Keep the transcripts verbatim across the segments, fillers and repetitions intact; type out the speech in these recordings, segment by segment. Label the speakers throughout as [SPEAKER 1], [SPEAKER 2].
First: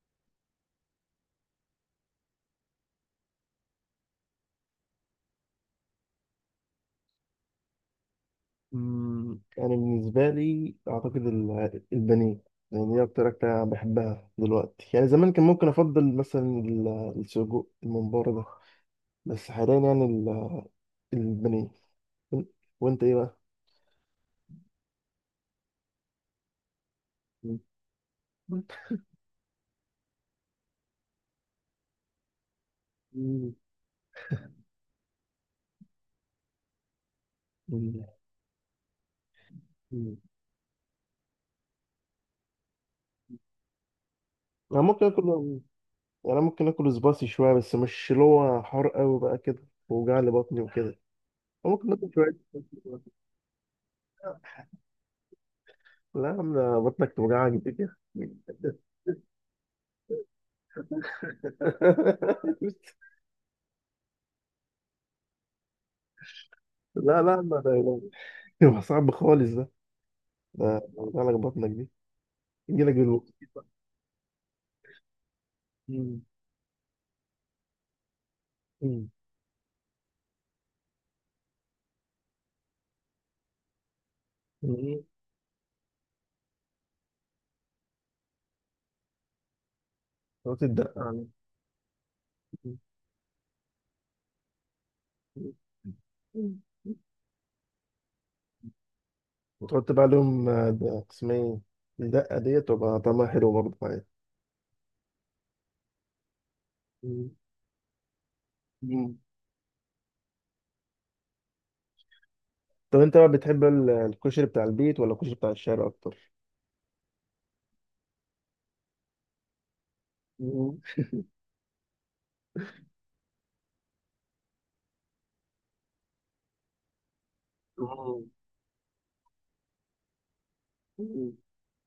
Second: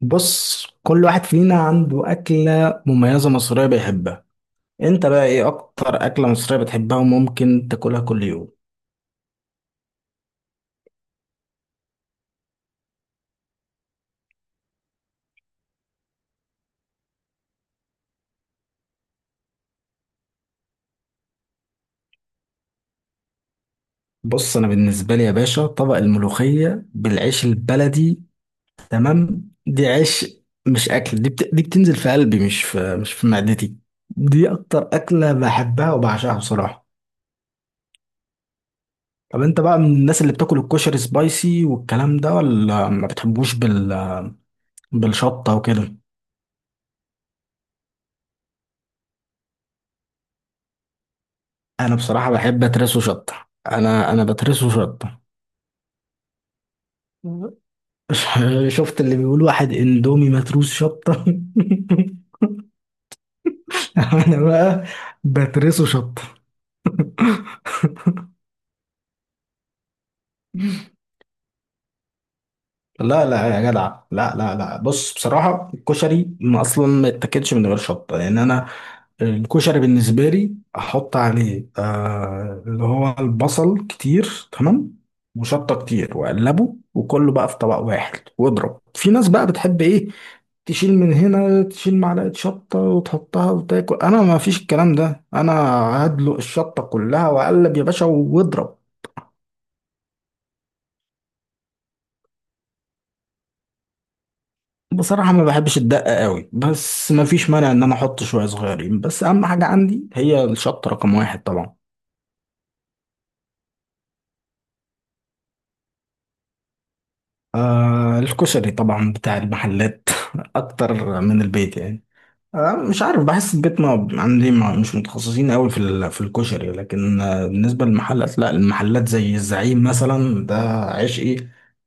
[SPEAKER 1] بص، كل واحد فينا عنده أكلة مميزة مصرية بيحبها. انت بقى، ايه اكتر أكلة مصرية بتحبها وممكن تاكلها كل يوم؟
[SPEAKER 2] مم، يعني بالنسبة لي أعتقد ال- البانيه. يعني دي أكتر أكلة أنا بحبها دلوقتي. يعني زمان كان ممكن أفضل مثلا ال- السجق الممبار ده. بس حاليا يعني ال- البانيه. وأنت إيه بقى؟
[SPEAKER 1] بص، انا بالنسبة لي يا باشا طبق الملوخية بالعيش
[SPEAKER 2] مم.
[SPEAKER 1] البلدي.
[SPEAKER 2] مم.
[SPEAKER 1] تمام، دي عيش، مش أكل دي, بت... دي بتنزل في قلبي، مش في مش في معدتي. دي اكتر أكلة بحبها وبعشقها بصراحة.
[SPEAKER 2] مم.
[SPEAKER 1] طب انت بقى من
[SPEAKER 2] مم.
[SPEAKER 1] الناس اللي بتاكل الكشري سبايسي والكلام ده، ولا ما بتحبوش بال...
[SPEAKER 2] أنا ممكن آكل
[SPEAKER 1] بالشطة
[SPEAKER 2] يعني.
[SPEAKER 1] وكده؟
[SPEAKER 2] أنا ممكن آكل سبايسي شوية، بس مش اللي هو حار أوي بقى كده ووجع لي بطني وكده. ممكن
[SPEAKER 1] انا
[SPEAKER 2] آكل
[SPEAKER 1] بصراحه
[SPEAKER 2] شوية.
[SPEAKER 1] بحب اترسه شطه، انا انا بترسه شطه.
[SPEAKER 2] لا يا عم، ده بطنك توجعك دي كده.
[SPEAKER 1] شفت اللي بيقول؟ واحد اندومي متروس شطه. انا بقى بترسه شطه.
[SPEAKER 2] لا لا، ما ده، ده- ده صعب خالص ده. ده ده وجع لك بطنك دي. يجي لك
[SPEAKER 1] لا
[SPEAKER 2] بالوقت.
[SPEAKER 1] لا يا جدع، لا لا لا، بص بصراحه،
[SPEAKER 2] مم.
[SPEAKER 1] الكشري ما اصلا ما يتاكلش من غير شطه، لان انا
[SPEAKER 2] مم.
[SPEAKER 1] الكشري بالنسبه لي احط عليه آه اللي هو البصل كتير، تمام.
[SPEAKER 2] مم.
[SPEAKER 1] وشطه كتير، واقلبه وكله بقى في طبق واحد واضرب. في ناس بقى بتحب ايه،
[SPEAKER 2] تقعد
[SPEAKER 1] تشيل
[SPEAKER 2] تدق
[SPEAKER 1] من
[SPEAKER 2] عليه.
[SPEAKER 1] هنا، تشيل معلقة
[SPEAKER 2] مم.
[SPEAKER 1] شطة وتحطها وتاكل. انا ما فيش الكلام ده، انا هدلق
[SPEAKER 2] مم.
[SPEAKER 1] الشطة كلها واقلب يا باشا واضرب.
[SPEAKER 2] وتحط بقى عليهم، آه، ده اسمها ايه؟ الدقة ديت تبقى طعمها حلو برضه معايا.
[SPEAKER 1] بصراحة ما بحبش الدقة قوي، بس ما
[SPEAKER 2] مم.
[SPEAKER 1] فيش مانع ان انا احط شوية صغيرين،
[SPEAKER 2] مم.
[SPEAKER 1] بس اهم حاجة عندي هي الشطة رقم واحد طبعا.
[SPEAKER 2] طب انت بقى بتحب ال- الكشري بتاع البيت ولا الكشري بتاع الشارع اكتر؟
[SPEAKER 1] آه، الكشري طبعا بتاع المحلات
[SPEAKER 2] مم.
[SPEAKER 1] اكتر من البيت يعني. آه، مش عارف، بحس البيت ما عندي ما مش متخصصين قوي في ال- في الكشري، لكن آه، بالنسبه
[SPEAKER 2] مم.
[SPEAKER 1] للمحلات لا، المحلات زي الزعيم مثلا ده
[SPEAKER 2] مم.
[SPEAKER 1] عشقي.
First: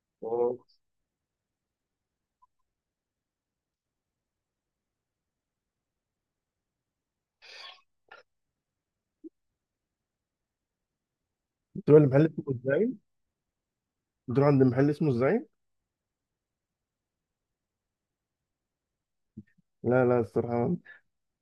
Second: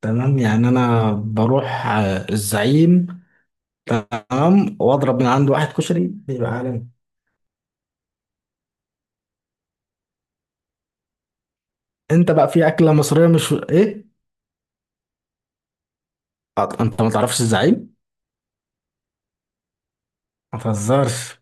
[SPEAKER 1] تمام،
[SPEAKER 2] آه.
[SPEAKER 1] يعني انا بروح آه، الزعيم. تمام، واضرب من عنده واحد كشري بيبقى عالمي.
[SPEAKER 2] بتروح لمحل
[SPEAKER 1] انت
[SPEAKER 2] اسمه
[SPEAKER 1] بقى، في اكله
[SPEAKER 2] الزعيم؟
[SPEAKER 1] مصريه مش، ايه؟
[SPEAKER 2] بتروح عند محل اسمه الزعيم؟
[SPEAKER 1] آه، انت ما تعرفش الزعيم؟
[SPEAKER 2] لا لا
[SPEAKER 1] ما
[SPEAKER 2] الصراحة.
[SPEAKER 1] تهزرش.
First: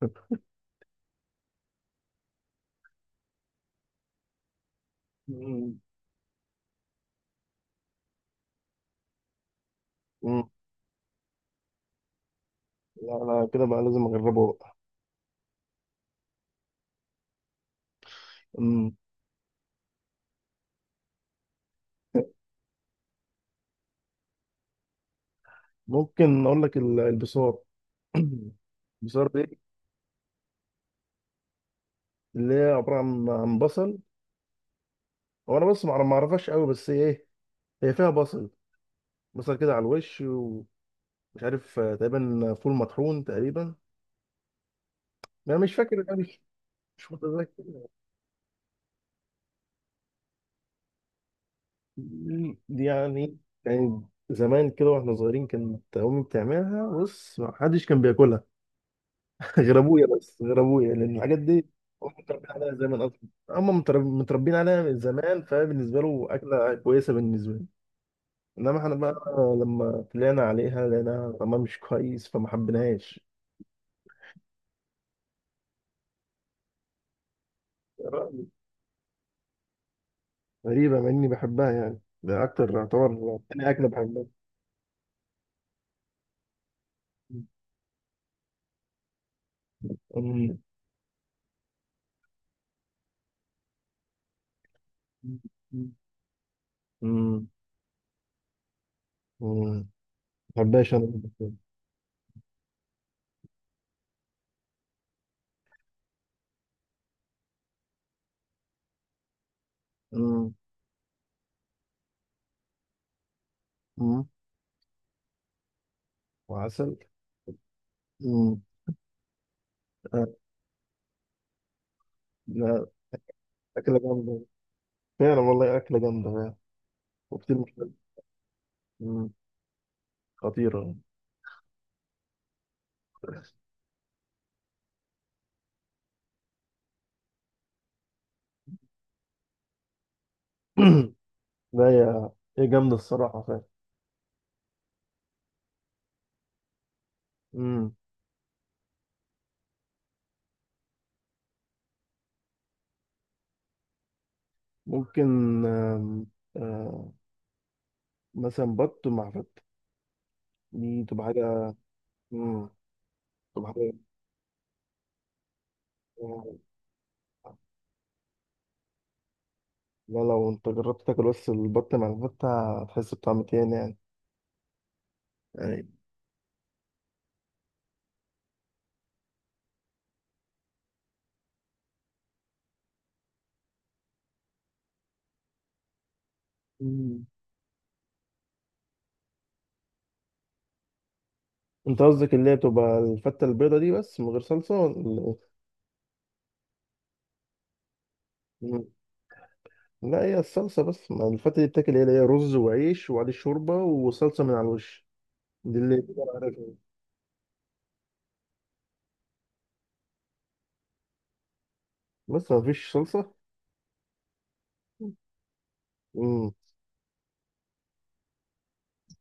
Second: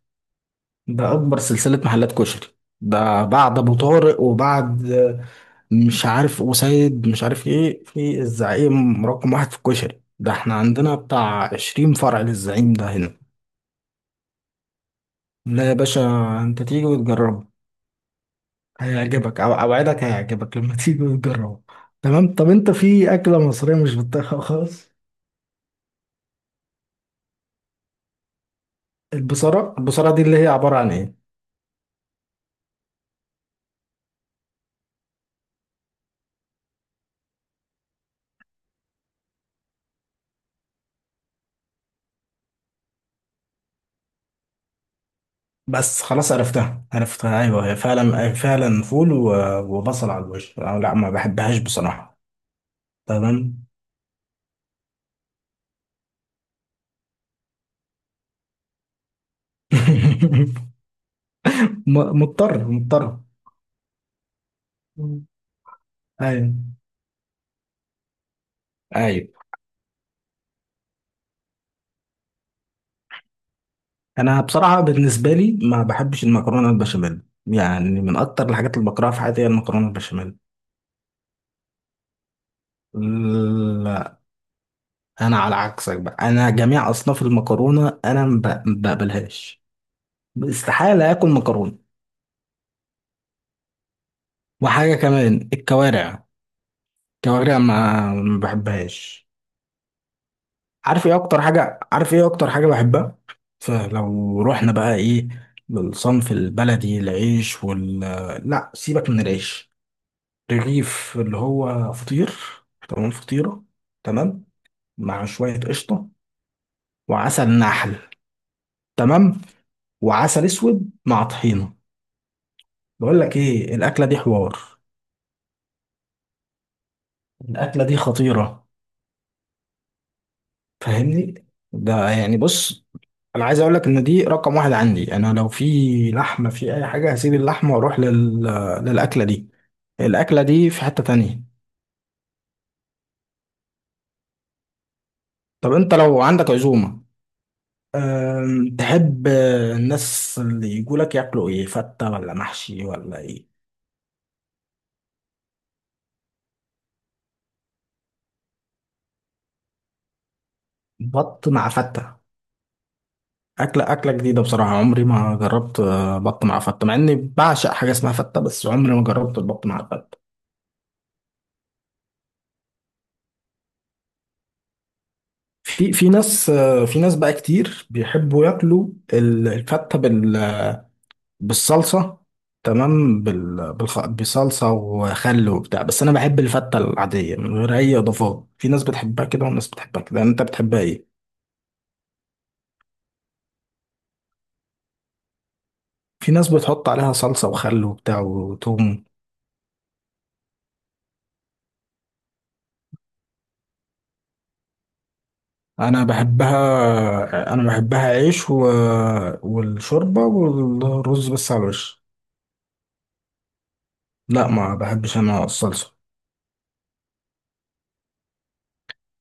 [SPEAKER 1] ده أكبر سلسلة محلات كشري. ده بعد أبو طارق، وبعد آه،
[SPEAKER 2] مم.
[SPEAKER 1] مش عارف، وسيد مش عارف إيه، في الزعيم رقم واحد في الكشري. ده
[SPEAKER 2] مم.
[SPEAKER 1] احنا عندنا بتاع عشرين فرع للزعيم ده
[SPEAKER 2] لا
[SPEAKER 1] هنا.
[SPEAKER 2] لا، كده بقى لازم اجربه.
[SPEAKER 1] لا يا باشا، أنت تيجي وتجربه.
[SPEAKER 2] مم.
[SPEAKER 1] هيعجبك، أو أوعدك هيعجبك لما تيجي وتجربه. تمام. طب أنت، في أكلة مصرية مش بتطيقها خالص؟
[SPEAKER 2] ممكن اقول لك ال- البصار. البصار دي
[SPEAKER 1] البصارة، البصارة دي، اللي هي عبارة عن إيه؟
[SPEAKER 2] اللي هي عباره عن عن بصل. هو انا بس ما ما اعرفهاش قوي، بس هي ايه؟ هي فيها بصل. بصل كده على الوش ومش عارف، آه، تقريبا فول مطحون تقريبا. انا مش فاكر،
[SPEAKER 1] بس
[SPEAKER 2] انا
[SPEAKER 1] خلاص
[SPEAKER 2] مش
[SPEAKER 1] عرفتها
[SPEAKER 2] مش
[SPEAKER 1] عرفتها. أيوه، هي
[SPEAKER 2] متذكر.
[SPEAKER 1] فعلا فعلا فول و- وبصل على الوش. أنا لا، ما بحبهاش بصراحة.
[SPEAKER 2] دي يعني
[SPEAKER 1] تمام.
[SPEAKER 2] يعني زمان كده واحنا صغيرين كانت امي بتعملها. بص، ما حدش كان بياكلها غير ابويا. بس غير ابويا لان الحاجات دي هم
[SPEAKER 1] م-
[SPEAKER 2] متربيين
[SPEAKER 1] مضطر
[SPEAKER 2] عليها زمان
[SPEAKER 1] مضطر.
[SPEAKER 2] اصلا. هم مترب- متربيين عليها من
[SPEAKER 1] مم.
[SPEAKER 2] زمان. فبالنسبه له
[SPEAKER 1] ايوه،
[SPEAKER 2] اكله كويسه بالنسبه له. انما احنا بقى
[SPEAKER 1] ايوه.
[SPEAKER 2] لما طلعنا عليها لقيناها طعمها مش كويس فما حبيناهاش.
[SPEAKER 1] انا بصراحه بالنسبه لي ما بحبش المكرونه البشاميل. يعني من اكتر الحاجات اللي بكرهها في حياتي هي المكرونه البشاميل.
[SPEAKER 2] غريبه مع اني بحبها، يعني ده اكتر يعتبر تاني اكله
[SPEAKER 1] لا،
[SPEAKER 2] بحبها.
[SPEAKER 1] انا على عكسك بقى، انا جميع اصناف المكرونه انا ما ب- ما بقبلهاش.
[SPEAKER 2] أمم.
[SPEAKER 1] استحاله اكل مكرونه. وحاجه كمان،
[SPEAKER 2] أمم.
[SPEAKER 1] الكوارع.
[SPEAKER 2] أمم.
[SPEAKER 1] الكوارع ما ما بحبهاش.
[SPEAKER 2] ما بحبهاش
[SPEAKER 1] عارف
[SPEAKER 2] انا.
[SPEAKER 1] ايه اكتر حاجة عارف ايه اكتر حاجة بحبها؟ فلو رحنا بقى، ايه، للصنف البلدي العيش وال لا، سيبك من العيش.
[SPEAKER 2] أمم.
[SPEAKER 1] رغيف اللي هو فطير، تمام، فطيرة.
[SPEAKER 2] أمم.
[SPEAKER 1] تمام، مع شوية قشطة.
[SPEAKER 2] وعسل.
[SPEAKER 1] وعسل نحل.
[SPEAKER 2] أمم.
[SPEAKER 1] تمام.
[SPEAKER 2] آه.
[SPEAKER 1] وعسل اسود مع طحينة.
[SPEAKER 2] لا،
[SPEAKER 1] بقول لك ايه،
[SPEAKER 2] اكله
[SPEAKER 1] الاكلة دي
[SPEAKER 2] جامده.
[SPEAKER 1] حوار.
[SPEAKER 2] فعلا والله اكله جامده فعلا. وكتير مش
[SPEAKER 1] الاكلة
[SPEAKER 2] حلوة.
[SPEAKER 1] دي خطيرة.
[SPEAKER 2] أمم. خطيرة.
[SPEAKER 1] فاهمني. ده يعني بص، انا عايز اقول لك ان دي رقم واحد عندي. انا لو في لحمه في اي حاجه، هسيب اللحمه واروح لل... للاكله دي. الاكله دي في حته تانية.
[SPEAKER 2] لا، هي هي جامدة الصراحة فعلا.
[SPEAKER 1] طب انت لو عندك عزومه،
[SPEAKER 2] مم.
[SPEAKER 1] أم... تحب الناس اللي يجوا لك ياكلوا ايه، فته ولا محشي ولا ايه؟
[SPEAKER 2] ممكن. آم، آه، مثلا بط مع فتة. دي تبقى
[SPEAKER 1] بط مع
[SPEAKER 2] حاجة.
[SPEAKER 1] فته.
[SPEAKER 2] مم. تبقى
[SPEAKER 1] اكله
[SPEAKER 2] حاجة.
[SPEAKER 1] اكله جديده بصراحه، عمري ما جربت آه، بط مع فته، مع اني بعشق حاجه اسمها فته، بس عمري ما جربت البط مع الفته.
[SPEAKER 2] لا، لو انت جربت تاكل بس البط مع الفتة هتحس بطعم تاني يعني يعني
[SPEAKER 1] في في ناس في ناس بقى كتير بيحبوا ياكلوا ال- الفتة بال- بالصلصة. تمام، بال- بالخ- بصلصة وخل وبتاع، بس أنا بحب الفتة
[SPEAKER 2] مم.
[SPEAKER 1] العادية من غير أي إضافات. في ناس بتحبها كده وناس بتحبها كده، أنت بتحبها إيه؟
[SPEAKER 2] انت قصدك اللي هي بتبقى الفتة البيضة دي بس من غير صلصة ولا ايه؟
[SPEAKER 1] في ناس بتحط عليها صلصة وخل وبتاع
[SPEAKER 2] مم.
[SPEAKER 1] وتوم.
[SPEAKER 2] لا، هي الصلصة بس. ما الفتة دي بتاكل ايه؟ اللي هي رز وعيش وعليه شوربة وصلصة من على الوش. دي اللي
[SPEAKER 1] أنا
[SPEAKER 2] بتبقى عارفها،
[SPEAKER 1] بحبها أنا بحبها عيش و... والشوربة والرز بس على الوش.
[SPEAKER 2] بس ما فيش صلصة.
[SPEAKER 1] لا، ما بحبش أنا الصلصة.
[SPEAKER 2] مم.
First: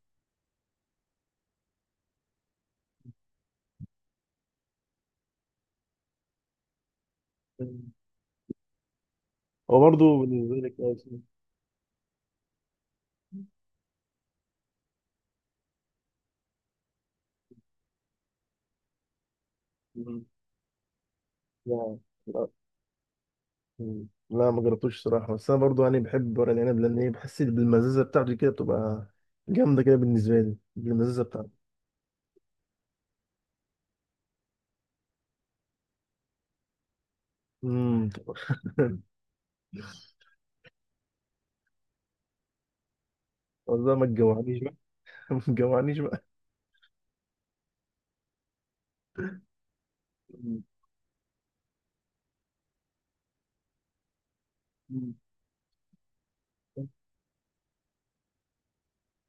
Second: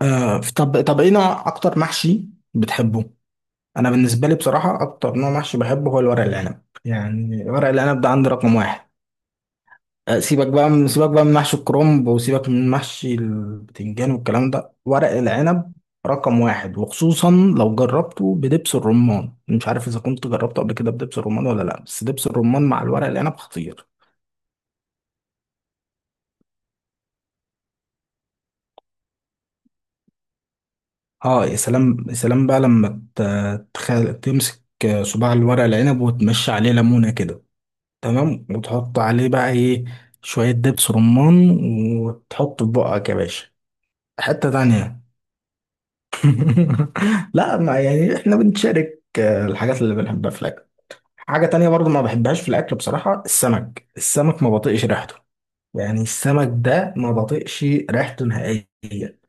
[SPEAKER 1] آه، طب طب إيه نوع أكتر محشي بتحبه؟ انا بالنسبه لي بصراحه، اكتر نوع محشي بحبه هو الورق العنب، يعني ورق العنب ده عندي رقم واحد.
[SPEAKER 2] هو برضه
[SPEAKER 1] أه، سيبك
[SPEAKER 2] بالنسبة لي
[SPEAKER 1] بقى من
[SPEAKER 2] كويس.
[SPEAKER 1] سيبك بقى من محشي الكرنب، وسيبك من محشي البتنجان والكلام ده، ورق العنب رقم واحد. وخصوصا لو جربته بدبس الرمان، مش عارف اذا
[SPEAKER 2] مم.
[SPEAKER 1] كنت جربته قبل كده بدبس الرمان ولا لا،
[SPEAKER 2] لا
[SPEAKER 1] بس دبس
[SPEAKER 2] لا.
[SPEAKER 1] الرمان مع الورق العنب خطير.
[SPEAKER 2] مم. لا، ما جربتوش صراحة، بس أنا برضه يعني بحب ورق العنب، لأن إيه، بحس إن بالمزازة بتاعته كده بتبقى جامدة كده بالنسبة لي بالمزازة
[SPEAKER 1] اه
[SPEAKER 2] بتاعته.
[SPEAKER 1] يا سلام، يا سلام بقى لما ت- تخ- تمسك صباع الورق العنب وتمشي عليه ليمونه كده،
[SPEAKER 2] امم.
[SPEAKER 1] تمام، وتحط عليه بقى ايه، شوية دبس رمان، وتحط في بقك يا باشا.
[SPEAKER 2] والله ما
[SPEAKER 1] حتة
[SPEAKER 2] تجوعنيش بقى.
[SPEAKER 1] تانية.
[SPEAKER 2] ما تجوعنيش بقى.
[SPEAKER 1] لا ما، يعني احنا بنشارك آه، الحاجات اللي بنحبها في
[SPEAKER 2] مم.
[SPEAKER 1] الأكل. حاجة تانية برضو ما بحبهاش في الأكل بصراحة، السمك. السمك ما بطيقش
[SPEAKER 2] مم.
[SPEAKER 1] ريحته. يعني السمك ده ما بطيقش ريحته نهائيا.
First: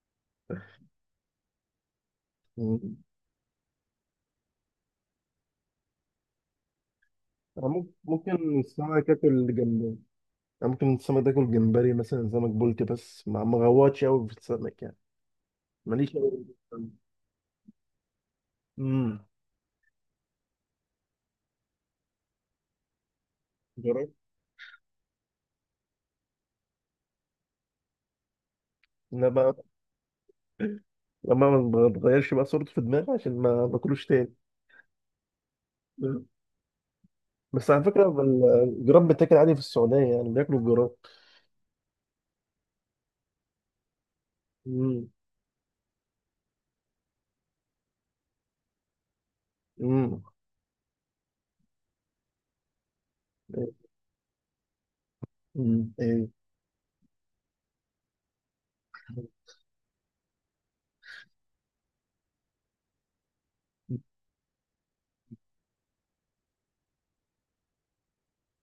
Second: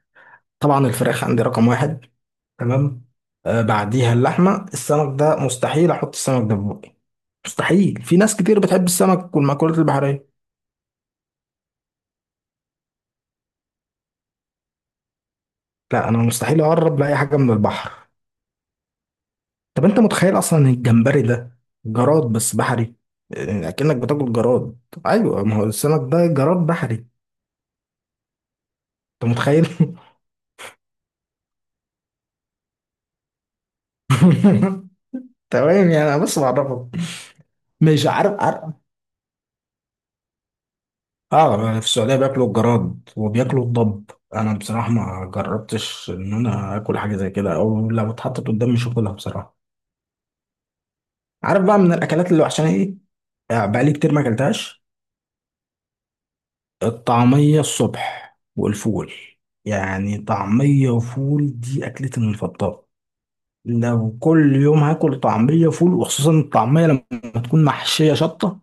[SPEAKER 1] طبعا الفراخ عندي رقم واحد،
[SPEAKER 2] مم.
[SPEAKER 1] تمام. آه، بعديها اللحمة. السمك ده مستحيل أحط السمك ده في بقي،
[SPEAKER 2] أنا ممكن
[SPEAKER 1] مستحيل. في ناس
[SPEAKER 2] ممكن
[SPEAKER 1] كتير بتحب
[SPEAKER 2] السمك
[SPEAKER 1] السمك
[SPEAKER 2] آكل
[SPEAKER 1] والمأكولات
[SPEAKER 2] جمبري.
[SPEAKER 1] البحرية.
[SPEAKER 2] أنا ممكن السمك آكل جمبري مثلا سمك بولتي، بس ما ما غواتش أوي في السمك يعني.
[SPEAKER 1] لا،
[SPEAKER 2] ماليش
[SPEAKER 1] انا
[SPEAKER 2] أوي في
[SPEAKER 1] مستحيل اقرب
[SPEAKER 2] السمك.
[SPEAKER 1] لاي حاجه من البحر.
[SPEAKER 2] امم.
[SPEAKER 1] طب انت متخيل اصلا إن الجمبري ده جراد بس بحري؟ يعني اكنك
[SPEAKER 2] جربت.
[SPEAKER 1] بتاكل جراد. ايوه، ما هو السمك ده جراد بحري.
[SPEAKER 2] لا
[SPEAKER 1] انت
[SPEAKER 2] بقى.
[SPEAKER 1] متخيل؟
[SPEAKER 2] لما ما تغيرش بقى صورته في دماغي عشان ما باكلوش تاني.
[SPEAKER 1] تمام، يعني انا
[SPEAKER 2] مم.
[SPEAKER 1] بس بعرفك.
[SPEAKER 2] بس على
[SPEAKER 1] مش
[SPEAKER 2] فكرة
[SPEAKER 1] عارف،
[SPEAKER 2] ال-
[SPEAKER 1] عارف.
[SPEAKER 2] الجراب بتاكل عادي في السعودية، يعني بياكلوا الجراب.
[SPEAKER 1] اه، في السعوديه بياكلوا الجراد وبياكلوا الضب. انا بصراحه
[SPEAKER 2] امم.
[SPEAKER 1] ما جربتش ان انا اكل حاجه زي كده، او لو اتحطت قدامي مش هاكلها بصراحه.
[SPEAKER 2] امم.
[SPEAKER 1] عارف بقى من الاكلات اللي وحشاني ايه؟ آه، بقالي كتير ما اكلتهاش.
[SPEAKER 2] مم. ايه.
[SPEAKER 1] الطعمية الصبح والفول. يعني طعمية وفول دي أكلتي المفضلة. لو كل يوم هاكل طعمية وفول، وخصوصا الطعمية لما تكون محشية شطة،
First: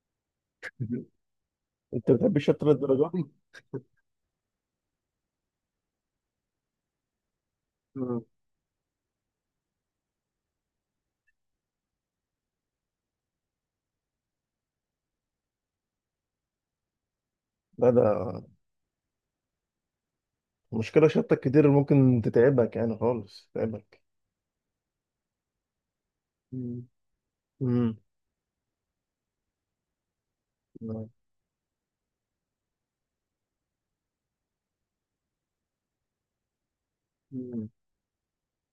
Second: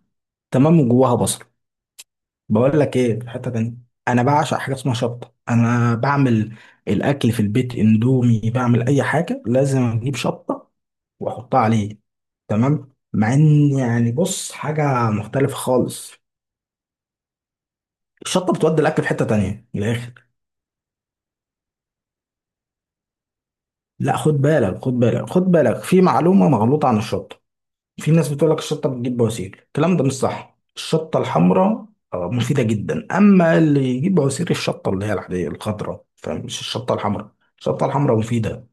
[SPEAKER 1] تمام، وجواها بصل.
[SPEAKER 2] انت بتحب الشطة
[SPEAKER 1] بقول لك
[SPEAKER 2] للدرجة
[SPEAKER 1] ايه؟
[SPEAKER 2] دي؟
[SPEAKER 1] في حتة تانية. انا بعشق حاجة اسمها شطة. انا بعمل الاكل في البيت
[SPEAKER 2] مم.
[SPEAKER 1] اندومي، بعمل اي حاجة لازم اجيب شطة واحطها عليه. تمام، مع ان يعني بص، حاجة مختلفة خالص.
[SPEAKER 2] لا ده.
[SPEAKER 1] الشطة بتودي الاكل في حتة تانية من الاخر.
[SPEAKER 2] مشكلة شطة كتير اللي ممكن تتعبك يعني خالص تتعبك.
[SPEAKER 1] لا، خد بالك خد بالك خد بالك، في معلومة
[SPEAKER 2] مم.
[SPEAKER 1] مغلوطة عن الشطة.
[SPEAKER 2] امم.
[SPEAKER 1] في ناس بتقول لك الشطة بتجيب بواسير، الكلام ده مش صح. الشطة الحمراء آه، مفيدة جدا. أما اللي يجيب بواسير الشطة اللي هي العادية الخضراء، فمش الشطة الحمراء.
[SPEAKER 2] مم.
[SPEAKER 1] الشطة الحمراء مفيدة.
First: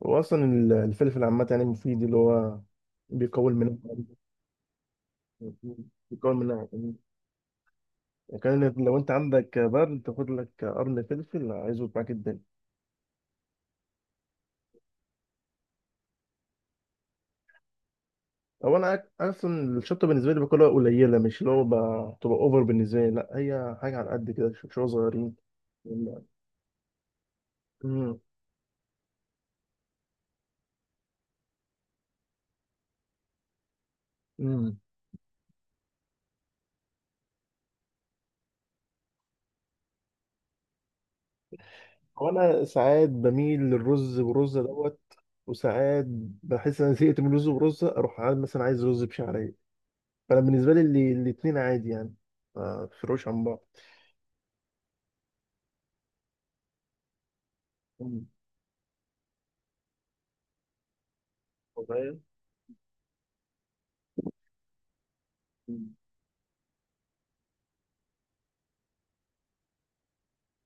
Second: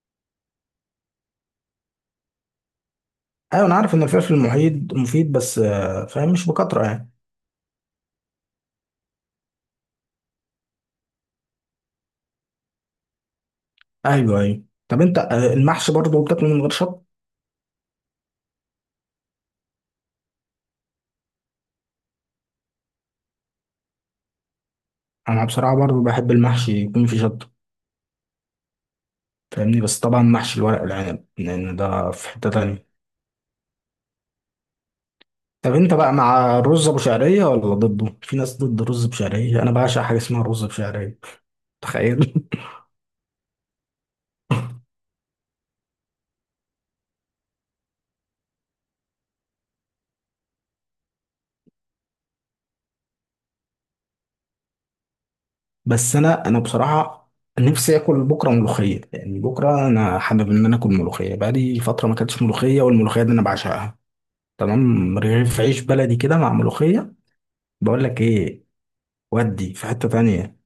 [SPEAKER 2] واصلا ال- الفلفل عامة يعني مفيد اللي هو بيقوي
[SPEAKER 1] أيوة، أنا
[SPEAKER 2] المناعة.
[SPEAKER 1] عارف إن الفلفل المحيط مفيد، بس آه،
[SPEAKER 2] بيقوي
[SPEAKER 1] فاهم مش
[SPEAKER 2] المناعة،
[SPEAKER 1] بكترة يعني.
[SPEAKER 2] كان لو انت عندك برد تاخد لك قرن فلفل هيظبط معاك الدنيا.
[SPEAKER 1] أيوة، أيوة. طب أنت آه، المحشي برضه بتاكله من غير شطة؟
[SPEAKER 2] هو انا اصلا الشطه بالنسبه لي باكلها قليله. مش اللي هو ب- تبقى اوفر بالنسبه لي، لا هي حاجه على قد كده، ش- شويه صغيرين.
[SPEAKER 1] أنا بصراحة برضه بحب المحشي يكون فيه شطة.
[SPEAKER 2] امم.
[SPEAKER 1] فاهمني. بس طبعا محشي الورق العنب، لأن ده في حتة تانية.
[SPEAKER 2] امم.
[SPEAKER 1] طب انت بقى، مع الرز ابو شعريه ولا ضده؟ في ناس ضد الرز بشعريه. انا بعشق حاجه اسمها رز بشعريه.
[SPEAKER 2] هو
[SPEAKER 1] تخيل.
[SPEAKER 2] انا ساعات بميل للرز برزه دوت. وساعات بحس ان انا زهقت من الرز برزه اروح عايز- مثلا عايز رز بشعريه. فانا بالنسبه لي اللي- الاتنين عادي يعني. ما بيفرقوش عن بعض.
[SPEAKER 1] بس انا انا بصراحه، نفسي اكل
[SPEAKER 2] امم.
[SPEAKER 1] بكره ملوخيه، يعني بكره انا حابب ان انا اكل ملوخيه. بقالي فتره ما
[SPEAKER 2] فاهم.
[SPEAKER 1] اكلتش ملوخيه، والملوخيه دي انا بعشقها. تمام، رغيف عيش بلدي كده مع ملوخيه. بقول لك ايه، ودي في حته تانية.